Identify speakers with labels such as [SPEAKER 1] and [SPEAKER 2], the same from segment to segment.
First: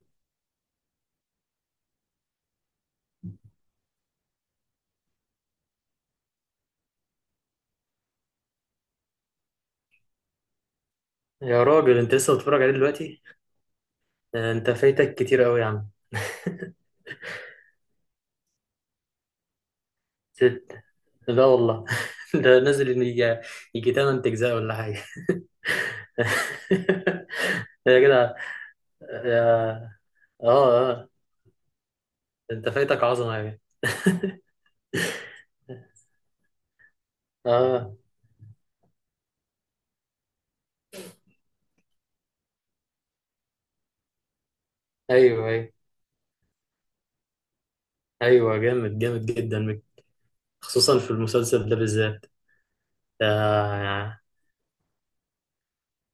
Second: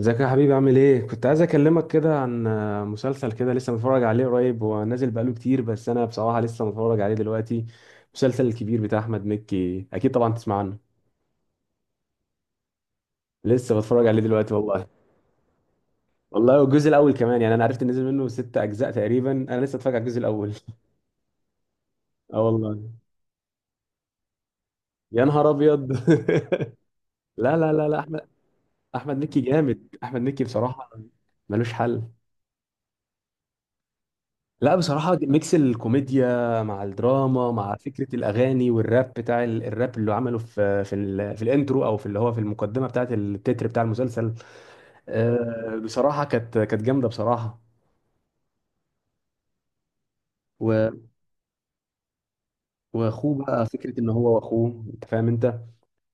[SPEAKER 1] ازيك يا حبيبي؟ عامل ايه؟ كنت عايز اكلمك كده عن مسلسل كده لسه متفرج عليه قريب، هو نازل بقاله كتير بس انا بصراحة لسه متفرج عليه دلوقتي. المسلسل الكبير بتاع احمد مكي، اكيد طبعا تسمع عنه.
[SPEAKER 2] يا راجل انت لسه بتتفرج عليه دلوقتي؟
[SPEAKER 1] لسه بتفرج عليه دلوقتي
[SPEAKER 2] انت
[SPEAKER 1] والله.
[SPEAKER 2] فايتك كتير قوي يا عم.
[SPEAKER 1] والله، والجزء الاول كمان يعني، انا عرفت ان نزل منه ست اجزاء تقريبا، انا لسه اتفرج على الجزء الاول.
[SPEAKER 2] ست؟ لا والله.
[SPEAKER 1] اه
[SPEAKER 2] ده
[SPEAKER 1] والله.
[SPEAKER 2] نازل ان يجي 8 اجزاء ولا حاجه.
[SPEAKER 1] يا نهار ابيض. لا لا لا
[SPEAKER 2] يا
[SPEAKER 1] لا، احمد.
[SPEAKER 2] جدع.
[SPEAKER 1] احمد مكي
[SPEAKER 2] يا
[SPEAKER 1] جامد، احمد مكي بصراحة
[SPEAKER 2] اه،
[SPEAKER 1] ملوش حل.
[SPEAKER 2] انت فايتك عظمه يا جدع.
[SPEAKER 1] لا بصراحة، ميكس الكوميديا مع الدراما مع
[SPEAKER 2] اه،
[SPEAKER 1] فكرة الأغاني والراب بتاع الراب اللي عمله في في الانترو أو في اللي هو في المقدمة بتاعة التتر بتاع المسلسل.
[SPEAKER 2] ايوه ايوه.
[SPEAKER 1] بصراحة كانت جامدة بصراحة.
[SPEAKER 2] ايوه جامد جامد جدا، خصوصا
[SPEAKER 1] و-
[SPEAKER 2] في المسلسل ده بالذات.
[SPEAKER 1] وأخوه بقى، فكرة إن
[SPEAKER 2] آه،
[SPEAKER 1] هو وأخوه، أنت فاهم أنت.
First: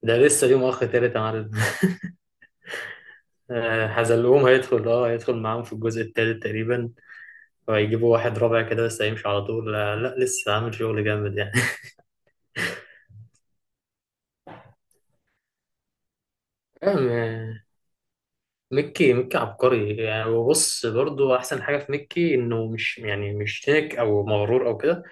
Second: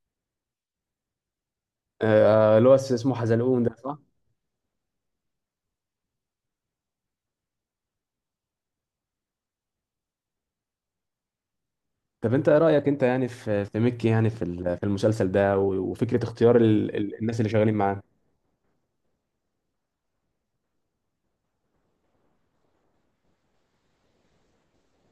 [SPEAKER 2] ده لسه ليه مؤخ تالت يا معلم.
[SPEAKER 1] اللي هو اسمه حزلقون ده، صح؟
[SPEAKER 2] حزلقوم هيدخل، اه هيدخل معاهم في الجزء التالت تقريبا، فيجيبوا واحد رابع كده لسه هيمشي على طول. لا, لا لسه عامل شغل جامد يعني.
[SPEAKER 1] طب أنت إيه رأيك أنت يعني في ميكي، يعني في في المسلسل ده، وفكرة اختيار الناس اللي
[SPEAKER 2] أم-
[SPEAKER 1] شغالين معاه؟
[SPEAKER 2] ميكي عبقري يعني، وبص برضو أحسن حاجة في ميكي إنه مش يعني مش تنك أو مغرور أو كده.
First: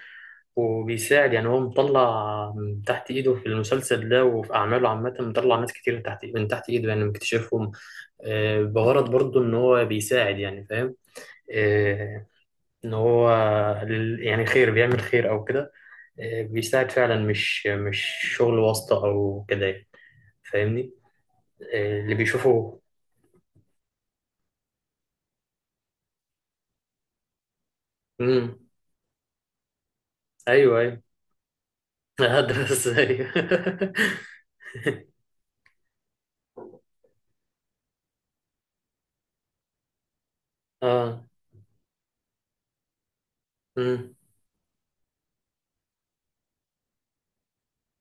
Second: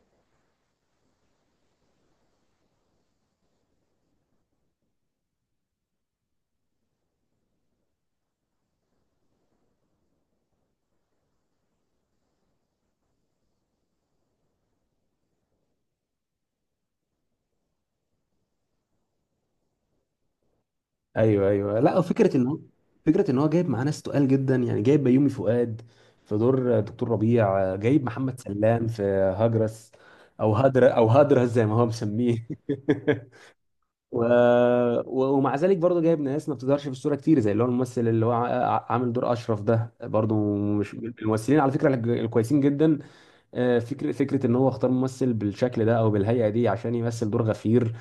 [SPEAKER 2] وبيساعد يعني، هو مطلع من تحت إيده في المسلسل ده، وفي أعماله عامة مطلع ناس كتير من تحت من تحت إيده يعني، مكتشفهم. بغرض برضو إن هو بيساعد، يعني فاهم. آه، ان هو يعني خير، بيعمل خير او كده. بيساعد فعلا، مش شغل واسطة او كده يعني، فاهمني.
[SPEAKER 1] ايوه ايوه، لا
[SPEAKER 2] اللي بيشوفه.
[SPEAKER 1] فكره ان هو جايب معاه ناس تقال جدا، يعني جايب بيومي فؤاد في دور دكتور ربيع، جايب محمد
[SPEAKER 2] امم.
[SPEAKER 1] سلام في هجرس او
[SPEAKER 2] ايوه ايوه.
[SPEAKER 1] هدرس زي ما هو مسميه.
[SPEAKER 2] هدرس، ايوه.
[SPEAKER 1] و... ومع ذلك برضه جايب ناس ما بتظهرش في الصوره كتير، زي اللي هو الممثل اللي هو عامل دور اشرف ده برضه، مش
[SPEAKER 2] اه.
[SPEAKER 1] الممثلين على فكره الكويسين جدا. آه، فكره
[SPEAKER 2] امم.
[SPEAKER 1] فكره ان هو اختار ممثل بالشكل ده او بالهيئه دي عشان يمثل دور غفير.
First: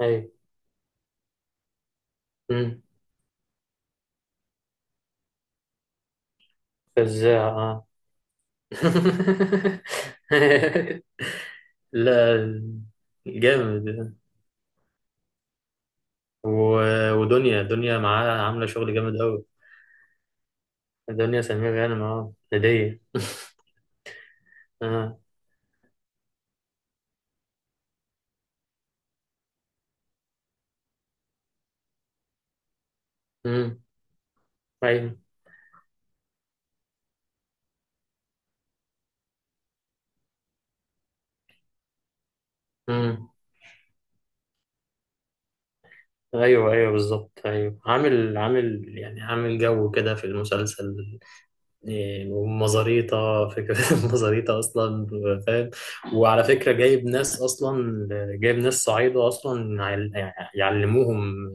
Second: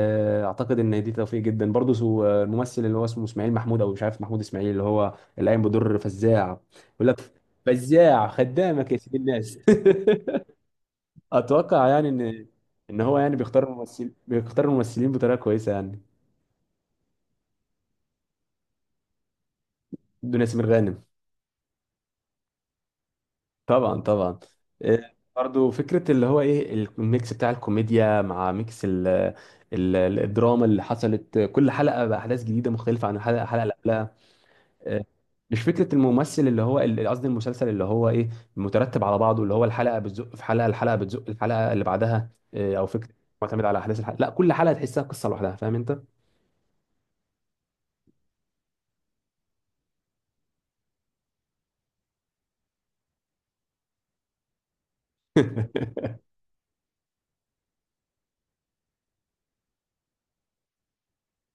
[SPEAKER 2] ايوه.
[SPEAKER 1] اعتقد ان دي توفيق جدا برضه،
[SPEAKER 2] امم.
[SPEAKER 1] الممثل اللي هو اسمه اسماعيل محمود، او مش عارف، محمود اسماعيل، اللي هو اللي قايم بدور فزاع. يقول لك
[SPEAKER 2] فزاع اه.
[SPEAKER 1] فزاع خدامك يا سيد الناس. اتوقع يعني ان
[SPEAKER 2] لا،
[SPEAKER 1] ان هو يعني
[SPEAKER 2] جامد.
[SPEAKER 1] بيختار الممثلين بطريقه كويسه يعني.
[SPEAKER 2] ودنيا دنيا معاها عاملة شغل جامد قوي.
[SPEAKER 1] بدون ياسمين غانم.
[SPEAKER 2] دنيا سمير غانم، اه هدية.
[SPEAKER 1] طبعا طبعا.
[SPEAKER 2] اه.
[SPEAKER 1] برضه فكره اللي هو ايه، الميكس بتاع الكوميديا مع ميكس الدراما اللي حصلت، كل حلقه باحداث جديده مختلفه عن الحلقه اللي
[SPEAKER 2] امم.
[SPEAKER 1] قبلها. آه،
[SPEAKER 2] ايوه.
[SPEAKER 1] مش فكره الممثل اللي هو قصدي المسلسل اللي هو ايه، مترتب على بعضه، اللي هو الحلقه بتزق الحلقه اللي بعدها، او فكره
[SPEAKER 2] امم.
[SPEAKER 1] معتمد على احداث الحلقه، لا كل حلقه تحسها قصه لوحدها، فاهم انت.
[SPEAKER 2] ايوه ايوه بالظبط. ايوه عامل عامل جو كده في المسلسل. إيه، ومزاريطة فكرة، مزاريطة أصلا، فاهم. وعلى فكرة جايب ناس أصلا، جايب ناس صعيدة أصلا يعلموهم.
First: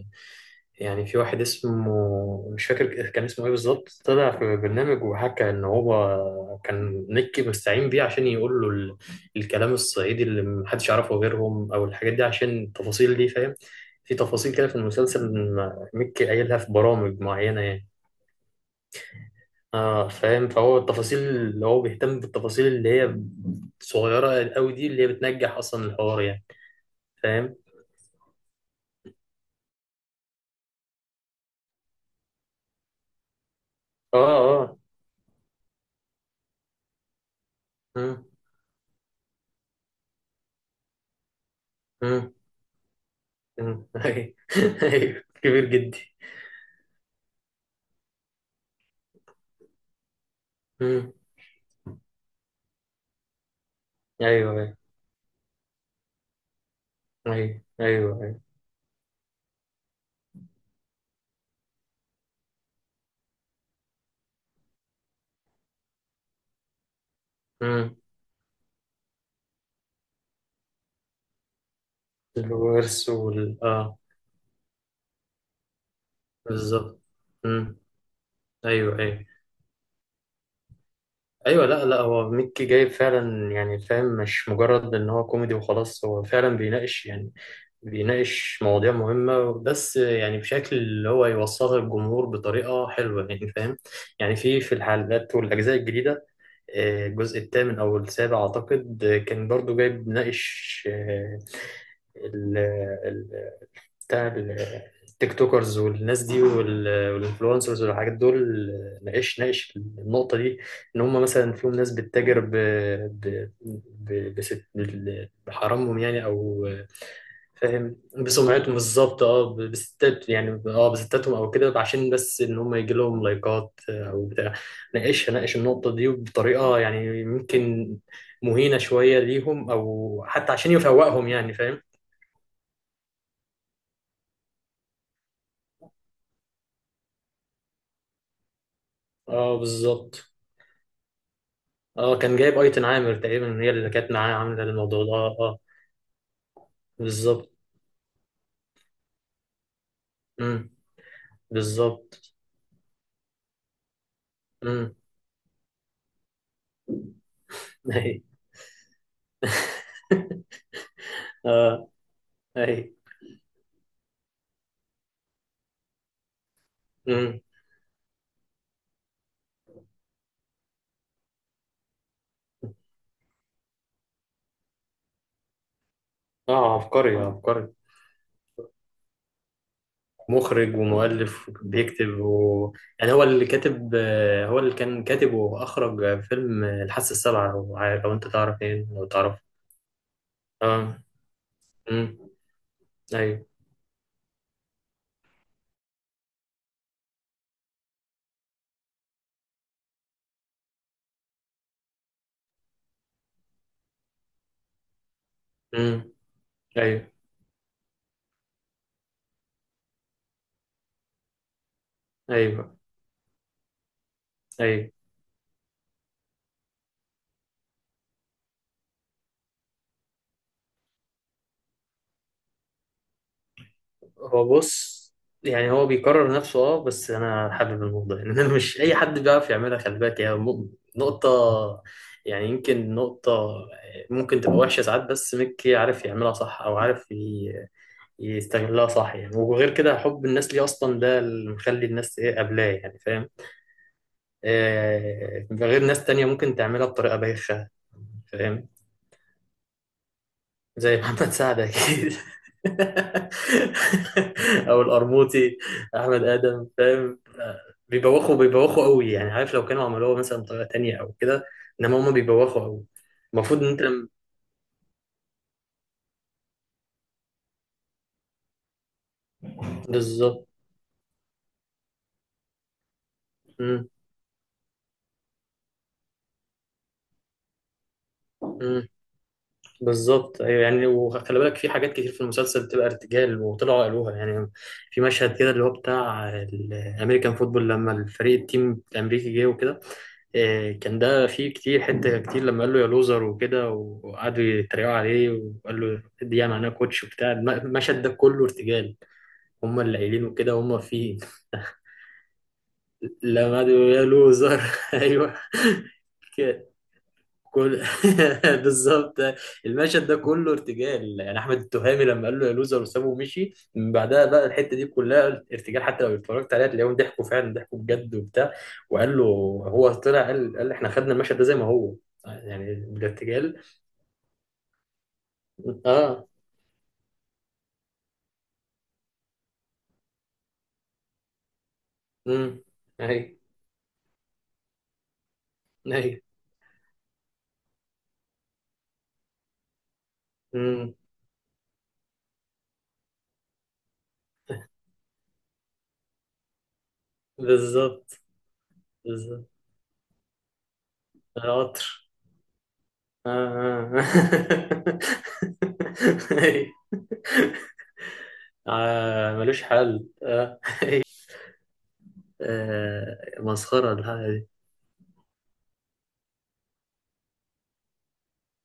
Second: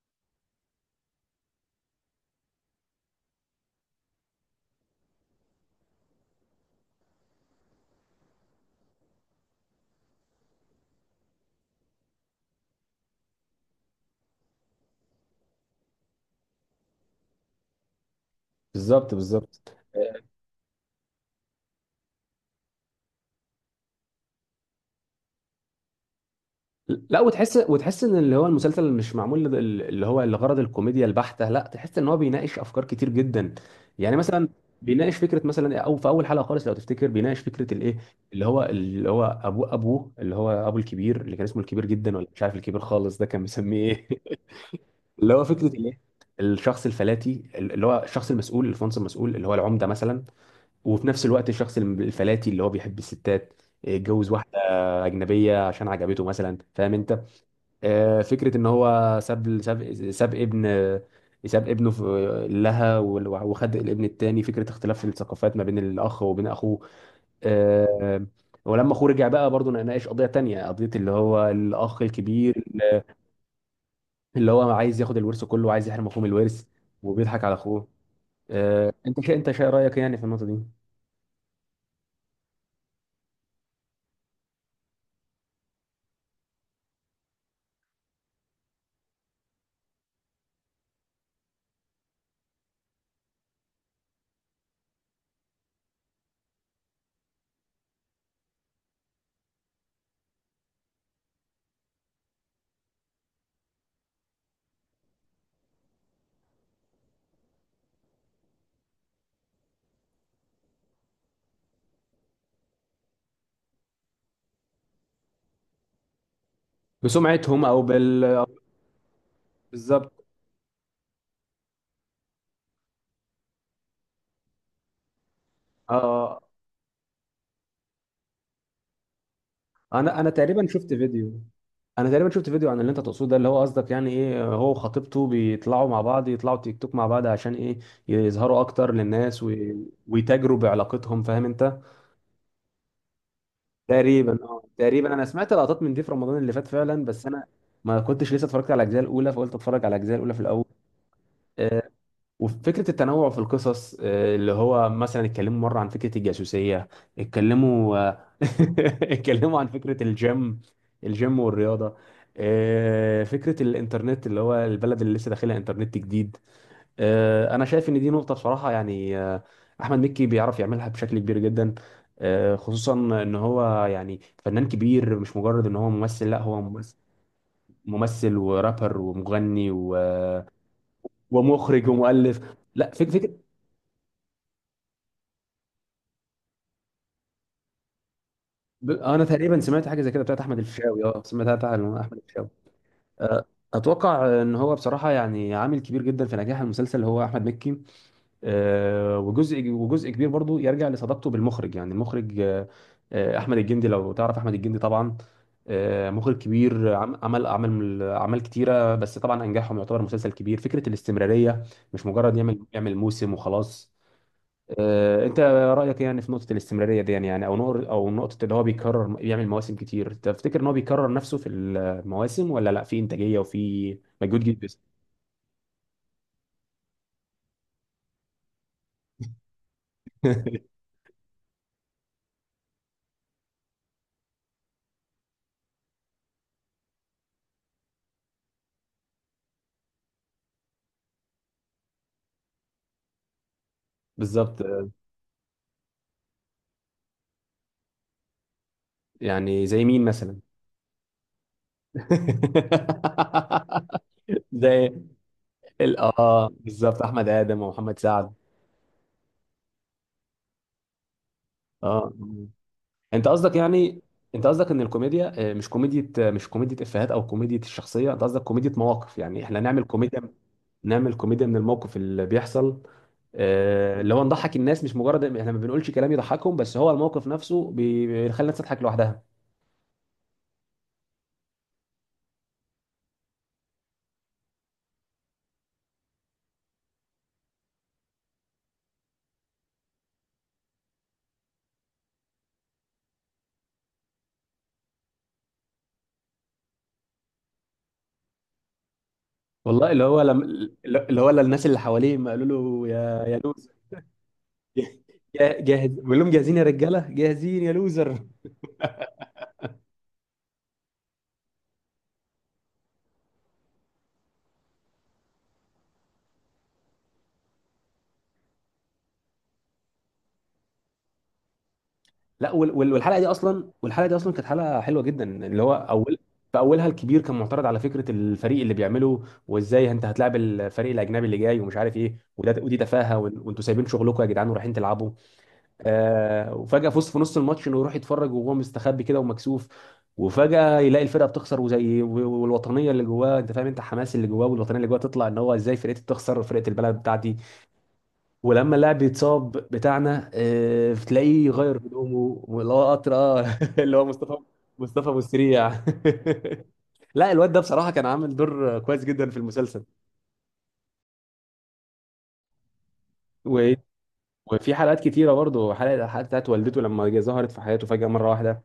[SPEAKER 2] يعني في واحد اسمه مش فاكر كان اسمه إيه بالظبط، طلع في برنامج وحكى إن هو كان مكي مستعين بيه عشان يقول له الكلام الصعيدي اللي محدش يعرفه غيرهم، أو الحاجات دي عشان التفاصيل دي، فاهم. في تفاصيل كده في المسلسل، مكي قايلها في برامج معينة يعني.
[SPEAKER 1] بالظبط بالظبط.
[SPEAKER 2] اه فاهم، فهو التفاصيل اللي هو بيهتم بالتفاصيل اللي هي صغيرة قوي دي، اللي هي بتنجح اصلا الحوار يعني،
[SPEAKER 1] لا
[SPEAKER 2] فاهم.
[SPEAKER 1] وتحس ان اللي هو المسلسل مش معمول اللي هو لغرض الكوميديا البحتة، لا تحس ان هو بيناقش افكار كتير جدا. يعني
[SPEAKER 2] اه
[SPEAKER 1] مثلا
[SPEAKER 2] اه
[SPEAKER 1] بيناقش فكرة مثلا، او في اول حلقة خالص لو تفتكر، بيناقش فكرة الايه،
[SPEAKER 2] مم،
[SPEAKER 1] اللي هو ابوه اللي هو ابو الكبير اللي كان اسمه الكبير جدا، ولا
[SPEAKER 2] مم،
[SPEAKER 1] مش عارف الكبير خالص، ده كان مسميه
[SPEAKER 2] مم. ايوه.
[SPEAKER 1] ايه؟
[SPEAKER 2] أيوة.
[SPEAKER 1] اللي هو
[SPEAKER 2] كبير
[SPEAKER 1] فكرة الايه،
[SPEAKER 2] جدي.
[SPEAKER 1] الشخص الفلاتي اللي هو الشخص المسؤول، الفونس المسؤول اللي هو العمدة مثلا، وفي
[SPEAKER 2] مم.
[SPEAKER 1] نفس الوقت الشخص الفلاتي اللي هو بيحب الستات، اتجوز
[SPEAKER 2] ايوه
[SPEAKER 1] واحدة
[SPEAKER 2] ايوه.
[SPEAKER 1] أجنبية عشان عجبته مثلا، فاهم انت.
[SPEAKER 2] ايوه ايوه. أيوة.
[SPEAKER 1] فكره ان هو ساب ابنه في لها، وخد الابن التاني، فكره اختلاف الثقافات ما بين الاخ وبين اخوه.
[SPEAKER 2] مم.
[SPEAKER 1] آه، ولما اخوه رجع بقى برضه، ناقش قضيه تانية، قضيه اللي هو الاخ الكبير
[SPEAKER 2] الورث وال اه.
[SPEAKER 1] اللي هو عايز ياخد الورث كله وعايز يحرم اخوه من الورث
[SPEAKER 2] بالظبط.
[SPEAKER 1] وبيضحك على
[SPEAKER 2] مم.
[SPEAKER 1] اخوه.
[SPEAKER 2] ايوه ايوه.
[SPEAKER 1] انت شا رايك يعني في النقطه دي؟
[SPEAKER 2] ايوه لا هو ميكي جايب فعلا يعني فاهم، مش مجرد ان هو كوميدي وخلاص، هو فعلا بيناقش يعني، بيناقش مواضيع مهمة، بس يعني بشكل اللي هو يوصلها للجمهور بطريقة حلوة. يعني فاهم، يعني في في الحلقات والأجزاء الجديدة، الجزء الثامن أو السابع أعتقد، كان برضو جايب ناقش بتاع التيك توكرز والناس دي، والانفلونسرز والحاجات دول. ناقش النقطة دي، إن هم مثلا فيهم ناس بتتاجر ب بحرامهم يعني، أو
[SPEAKER 1] بسمعتهم او
[SPEAKER 2] فاهم بسمعتهم بالظبط، أه
[SPEAKER 1] بالظبط،
[SPEAKER 2] بستات يعني، أه بستاتهم أو كده، عشان بس إن هم يجي لهم لايكات أو بتاع. ناقش النقطة دي
[SPEAKER 1] اه.
[SPEAKER 2] بطريقة يعني ممكن مهينة شوية ليهم،
[SPEAKER 1] انا
[SPEAKER 2] أو
[SPEAKER 1] انا
[SPEAKER 2] حتى
[SPEAKER 1] تقريبا
[SPEAKER 2] عشان
[SPEAKER 1] شفت
[SPEAKER 2] يفوقهم
[SPEAKER 1] فيديو،
[SPEAKER 2] يعني فاهم.
[SPEAKER 1] عن اللي انت تقصده ده، اللي هو قصدك يعني ايه، هو وخطيبته بيطلعوا مع بعض يطلعوا تيك توك مع بعض عشان ايه، يظهروا اكتر للناس
[SPEAKER 2] أه بالظبط.
[SPEAKER 1] ويتاجروا بعلاقتهم، فاهم انت.
[SPEAKER 2] اه كان جايب ايتن عامر تقريبا هي اللي كانت معاه
[SPEAKER 1] تقريبا، اه،
[SPEAKER 2] عامله الموضوع ده.
[SPEAKER 1] تقريبا انا
[SPEAKER 2] اه
[SPEAKER 1] سمعت
[SPEAKER 2] اه
[SPEAKER 1] لقطات من دي في رمضان اللي فات فعلا، بس انا
[SPEAKER 2] بالظبط.
[SPEAKER 1] ما كنتش لسه اتفرجت على الاجزاء الاولى، فقلت اتفرج على الاجزاء الاولى في الاول.
[SPEAKER 2] امم.
[SPEAKER 1] آه،
[SPEAKER 2] بالظبط.
[SPEAKER 1] وفكرة التنوع في القصص، اللي هو
[SPEAKER 2] امم.
[SPEAKER 1] مثلا اتكلموا مرة عن فكرة الجاسوسية، اتكلموا آه،
[SPEAKER 2] اي.
[SPEAKER 1] اتكلموا عن فكرة الجيم والرياضة،
[SPEAKER 2] اي.
[SPEAKER 1] فكرة الإنترنت اللي هو البلد اللي لسه داخلها إنترنت جديد.
[SPEAKER 2] امم.
[SPEAKER 1] أنا شايف إن دي نقطة بصراحة، يعني أحمد مكي بيعرف يعملها بشكل كبير جدا. خصوصا إن هو يعني فنان كبير، مش مجرد إن هو ممثل، لا هو
[SPEAKER 2] اه
[SPEAKER 1] ممثل
[SPEAKER 2] عبقري عبقري.
[SPEAKER 1] ممثل ورابر ومغني
[SPEAKER 2] مخرج ومؤلف
[SPEAKER 1] ومخرج
[SPEAKER 2] بيكتب
[SPEAKER 1] ومؤلف.
[SPEAKER 2] و...
[SPEAKER 1] لا،
[SPEAKER 2] يعني هو اللي
[SPEAKER 1] فكرة،
[SPEAKER 2] كاتب، هو اللي كان كاتب واخرج فيلم الحاسه السابعه، لو لو انت تعرف، ايه لو
[SPEAKER 1] انا
[SPEAKER 2] تعرف.
[SPEAKER 1] تقريبا سمعت حاجه زي كده بتاعت احمد الفيشاوي،
[SPEAKER 2] اه.
[SPEAKER 1] اه سمعتها بتاعت
[SPEAKER 2] امم.
[SPEAKER 1] احمد الفيشاوي. أه،
[SPEAKER 2] ايوه.
[SPEAKER 1] اتوقع ان هو بصراحه يعني عامل كبير جدا في نجاح المسلسل اللي هو احمد مكي. وجزء كبير برضو يرجع لصداقته بالمخرج، يعني المخرج، أه، أه، احمد الجندي، لو تعرف احمد الجندي طبعا.
[SPEAKER 2] امم.
[SPEAKER 1] مخرج كبير،
[SPEAKER 2] ايوه
[SPEAKER 1] عمل اعمال كتيره، بس طبعا انجحهم يعتبر مسلسل كبير، فكره الاستمراريه، مش مجرد يعمل
[SPEAKER 2] ايوه.
[SPEAKER 1] يعمل موسم وخلاص.
[SPEAKER 2] ايوه
[SPEAKER 1] انت رايك يعني في نقطه الاستمراريه دي، يعني يعني او نقطه اللي هو بيكرر بيعمل مواسم كتير، تفتكر ان هو بيكرر نفسه في المواسم ولا لا، في انتاجيه وفي مجهود
[SPEAKER 2] هو
[SPEAKER 1] جدا بس؟
[SPEAKER 2] بص، يعني هو بيكرر نفسه اه، بس انا حابب الموضوع يعني. انا مش اي حد بيعرف يعملها، خلي بالك هي نقطة، يعني يمكن نقطة ممكن تبقى وحشة ساعات، بس ميكي عارف يعملها صح، او عارف يستغلها صح يعني. وغير كده حب الناس ليه اصلا، ده اللي مخلي الناس ايه قبلاه يعني فاهم.
[SPEAKER 1] بالظبط.
[SPEAKER 2] آه غير ناس تانية ممكن تعملها بطريقة بايخة، فاهم.
[SPEAKER 1] يعني زي مين مثلا؟
[SPEAKER 2] زي محمد سعد اكيد. او
[SPEAKER 1] زي
[SPEAKER 2] القرموطي. احمد
[SPEAKER 1] اه،
[SPEAKER 2] ادم
[SPEAKER 1] بالظبط،
[SPEAKER 2] فاهم،
[SPEAKER 1] احمد ادم ومحمد سعد.
[SPEAKER 2] بيبوخوا قوي يعني، عارف لو كانوا عملوها مثلا بطريقه تانية او كده، انما هما
[SPEAKER 1] اه
[SPEAKER 2] بيبوخوا قوي.
[SPEAKER 1] انت قصدك
[SPEAKER 2] المفروض ان انت
[SPEAKER 1] يعني انت قصدك ان الكوميديا، مش كوميديا افيهات او كوميديا الشخصيه، انت قصدك كوميديا مواقف، يعني احنا
[SPEAKER 2] بالظبط.
[SPEAKER 1] نعمل كوميديا من الموقف اللي بيحصل،
[SPEAKER 2] مم.
[SPEAKER 1] اللي هو نضحك الناس، مش مجرد احنا ما بنقولش كلام يضحكهم، بس هو الموقف نفسه بيخلي الناس تضحك
[SPEAKER 2] مم.
[SPEAKER 1] لوحدها.
[SPEAKER 2] بالظبط. ايوه يعني، وخلي بالك في حاجات كتير في المسلسل بتبقى ارتجال وطلعوا قالوها يعني. في مشهد كده اللي هو بتاع الامريكان فوتبول، لما الفريق التيم الامريكي جه وكده، كان ده فيه كتير حته كتير، لما قال له يا لوزر وكده وقعدوا يتريقوا عليه، وقال له دي يعني معناها كوتش وبتاع، المشهد ده كله ارتجال. هم
[SPEAKER 1] والله
[SPEAKER 2] اللي
[SPEAKER 1] اللي هو
[SPEAKER 2] قايلينه
[SPEAKER 1] لم...
[SPEAKER 2] كده، هم فيه
[SPEAKER 1] اللي هو الناس اللي حواليه ما قالوا له يا
[SPEAKER 2] لما قعدوا يقولوا يا لوزر. ايوه.
[SPEAKER 1] جاهز، بقول لهم جاهزين يا رجاله، جاهزين يا
[SPEAKER 2] كل
[SPEAKER 1] لوزر.
[SPEAKER 2] بالظبط، المشهد ده كله ارتجال يعني، احمد التهامي لما قال له يا لوزر وسابه ومشي، من بعدها بقى الحته دي كلها ارتجال، حتى لو اتفرجت عليها تلاقيهم ضحكوا فعلا، ضحكوا بجد وبتاع. وقال له، هو طلع قال احنا خدنا المشهد ده زي ما هو،
[SPEAKER 1] لا
[SPEAKER 2] يعني بالارتجال.
[SPEAKER 1] والحلقه دي اصلا كانت حلقه حلوه جدا، اللي هو اول
[SPEAKER 2] اه.
[SPEAKER 1] في اولها الكبير كان معترض على فكره الفريق اللي بيعمله، وازاي انت هتلاعب الفريق الاجنبي اللي جاي ومش عارف ايه،
[SPEAKER 2] امم.
[SPEAKER 1] وده ودي تفاهه،
[SPEAKER 2] ايوه
[SPEAKER 1] وانتوا سايبين شغلكم يا جدعان ورايحين تلعبوا.
[SPEAKER 2] ايوه.
[SPEAKER 1] وفجأة فوز في نص الماتش انه يروح يتفرج وهو مستخبي كده ومكسوف، وفجأة
[SPEAKER 2] امم.
[SPEAKER 1] يلاقي الفرقة بتخسر، والوطنية اللي جواه، انت فاهم انت، حماس اللي جواه والوطنية اللي جواه تطلع ان هو ازاي فرقتي بتخسر، فرقة البلد بتاعتي.
[SPEAKER 2] بالظبط
[SPEAKER 1] ولما اللاعب
[SPEAKER 2] بالظبط.
[SPEAKER 1] يتصاب بتاعنا، بتلاقيه يغير
[SPEAKER 2] القطر.
[SPEAKER 1] هدومه اللي هو قطر،
[SPEAKER 2] اه
[SPEAKER 1] اه. اللي هو مصطفى
[SPEAKER 2] اه
[SPEAKER 1] مصطفى ابو السريع.
[SPEAKER 2] أيوة.
[SPEAKER 1] لا الواد ده بصراحة كان عامل دور كويس جدا في
[SPEAKER 2] ملوش
[SPEAKER 1] المسلسل.
[SPEAKER 2] حل آه. آه
[SPEAKER 1] و-
[SPEAKER 2] مسخرة الحاجة دي.
[SPEAKER 1] وفي حلقات كتيرة برضه، الحلقة بتاعت والدته لما ظهرت في حياته فجأة مرة واحدة.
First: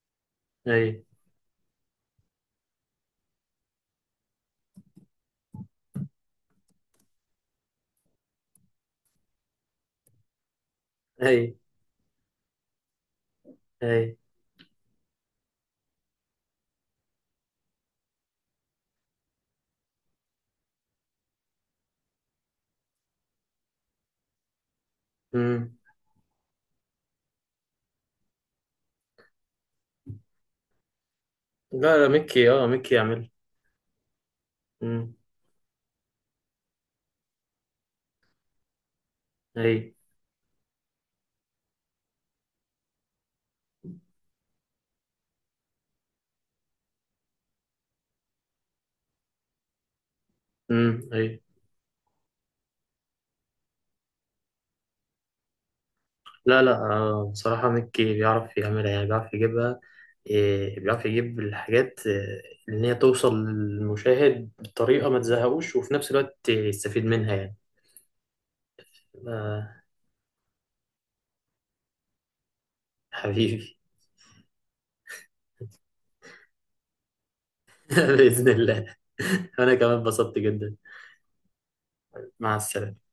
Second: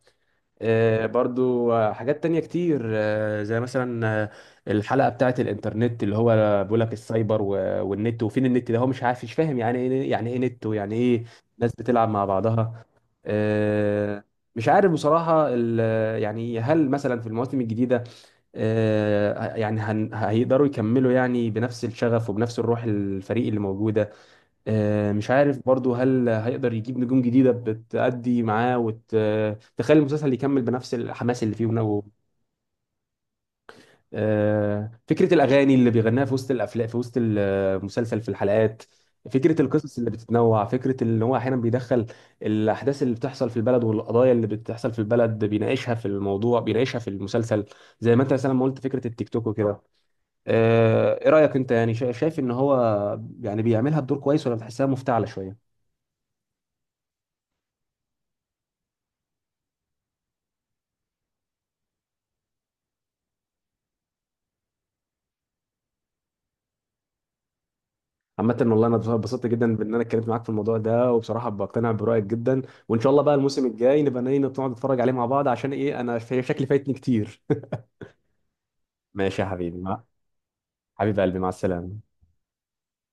[SPEAKER 2] أي.
[SPEAKER 1] برضو حاجات تانية كتير، زي مثلا الحلقة بتاعت الانترنت اللي هو بيقول لك السايبر والنت، وفين النت ده، هو مش عارف مش فاهم يعني ايه، يعني ايه نت، ويعني ايه
[SPEAKER 2] أي.
[SPEAKER 1] ناس بتلعب مع بعضها.
[SPEAKER 2] أي.
[SPEAKER 1] آه، مش عارف بصراحة يعني هل مثلا في المواسم الجديدة، يعني هيقدروا يكملوا يعني بنفس الشغف وبنفس الروح، الفريق اللي موجودة. مش عارف
[SPEAKER 2] مم.
[SPEAKER 1] برضو هل هيقدر يجيب نجوم جديدة بتأدي معاه وتخلي المسلسل يكمل بنفس الحماس اللي فيه
[SPEAKER 2] لا لا ميكي اه ميكي يعمل. مم.
[SPEAKER 1] فكرة الأغاني اللي بيغناها في وسط الأفلام، في وسط المسلسل، في الحلقات، فكرة
[SPEAKER 2] أي.
[SPEAKER 1] القصص اللي بتتنوع، فكرة اللي هو أحيانا بيدخل الأحداث اللي بتحصل في البلد والقضايا اللي بتحصل في البلد، بيناقشها في الموضوع، بيناقشها في المسلسل، زي ما أنت مثلا ما قلت فكرة التيك توك وكده.
[SPEAKER 2] مم.
[SPEAKER 1] إيه
[SPEAKER 2] أي.
[SPEAKER 1] رأيك أنت، يعني شايف إن هو يعني بيعملها بدور كويس ولا بتحسها مفتعلة شوية؟
[SPEAKER 2] لا آه بصراحة ميكي بيعرف يعملها يعني، بيعرف يجيبها، إيه بيعرف يجيب الحاجات، إن هي توصل للمشاهد بطريقة ما تزهقوش، وفي نفس الوقت يستفيد منها يعني.
[SPEAKER 1] عامة والله انا اتبسطت
[SPEAKER 2] آه
[SPEAKER 1] جدا بان انا اتكلمت معاك في الموضوع ده، وبصراحة بقتنع برأيك جدا، وان شاء الله بقى الموسم
[SPEAKER 2] حبيبي.
[SPEAKER 1] الجاي نبقى نيجي نقعد نتفرج عليه مع بعض، عشان ايه، انا شكلي فايتني كتير.
[SPEAKER 2] بإذن الله.
[SPEAKER 1] ماشي يا
[SPEAKER 2] أنا
[SPEAKER 1] حبيبي،
[SPEAKER 2] كمان اتبسطت جدا.
[SPEAKER 1] حبيب قلبي، مع السلامة.
[SPEAKER 2] مع السلامة.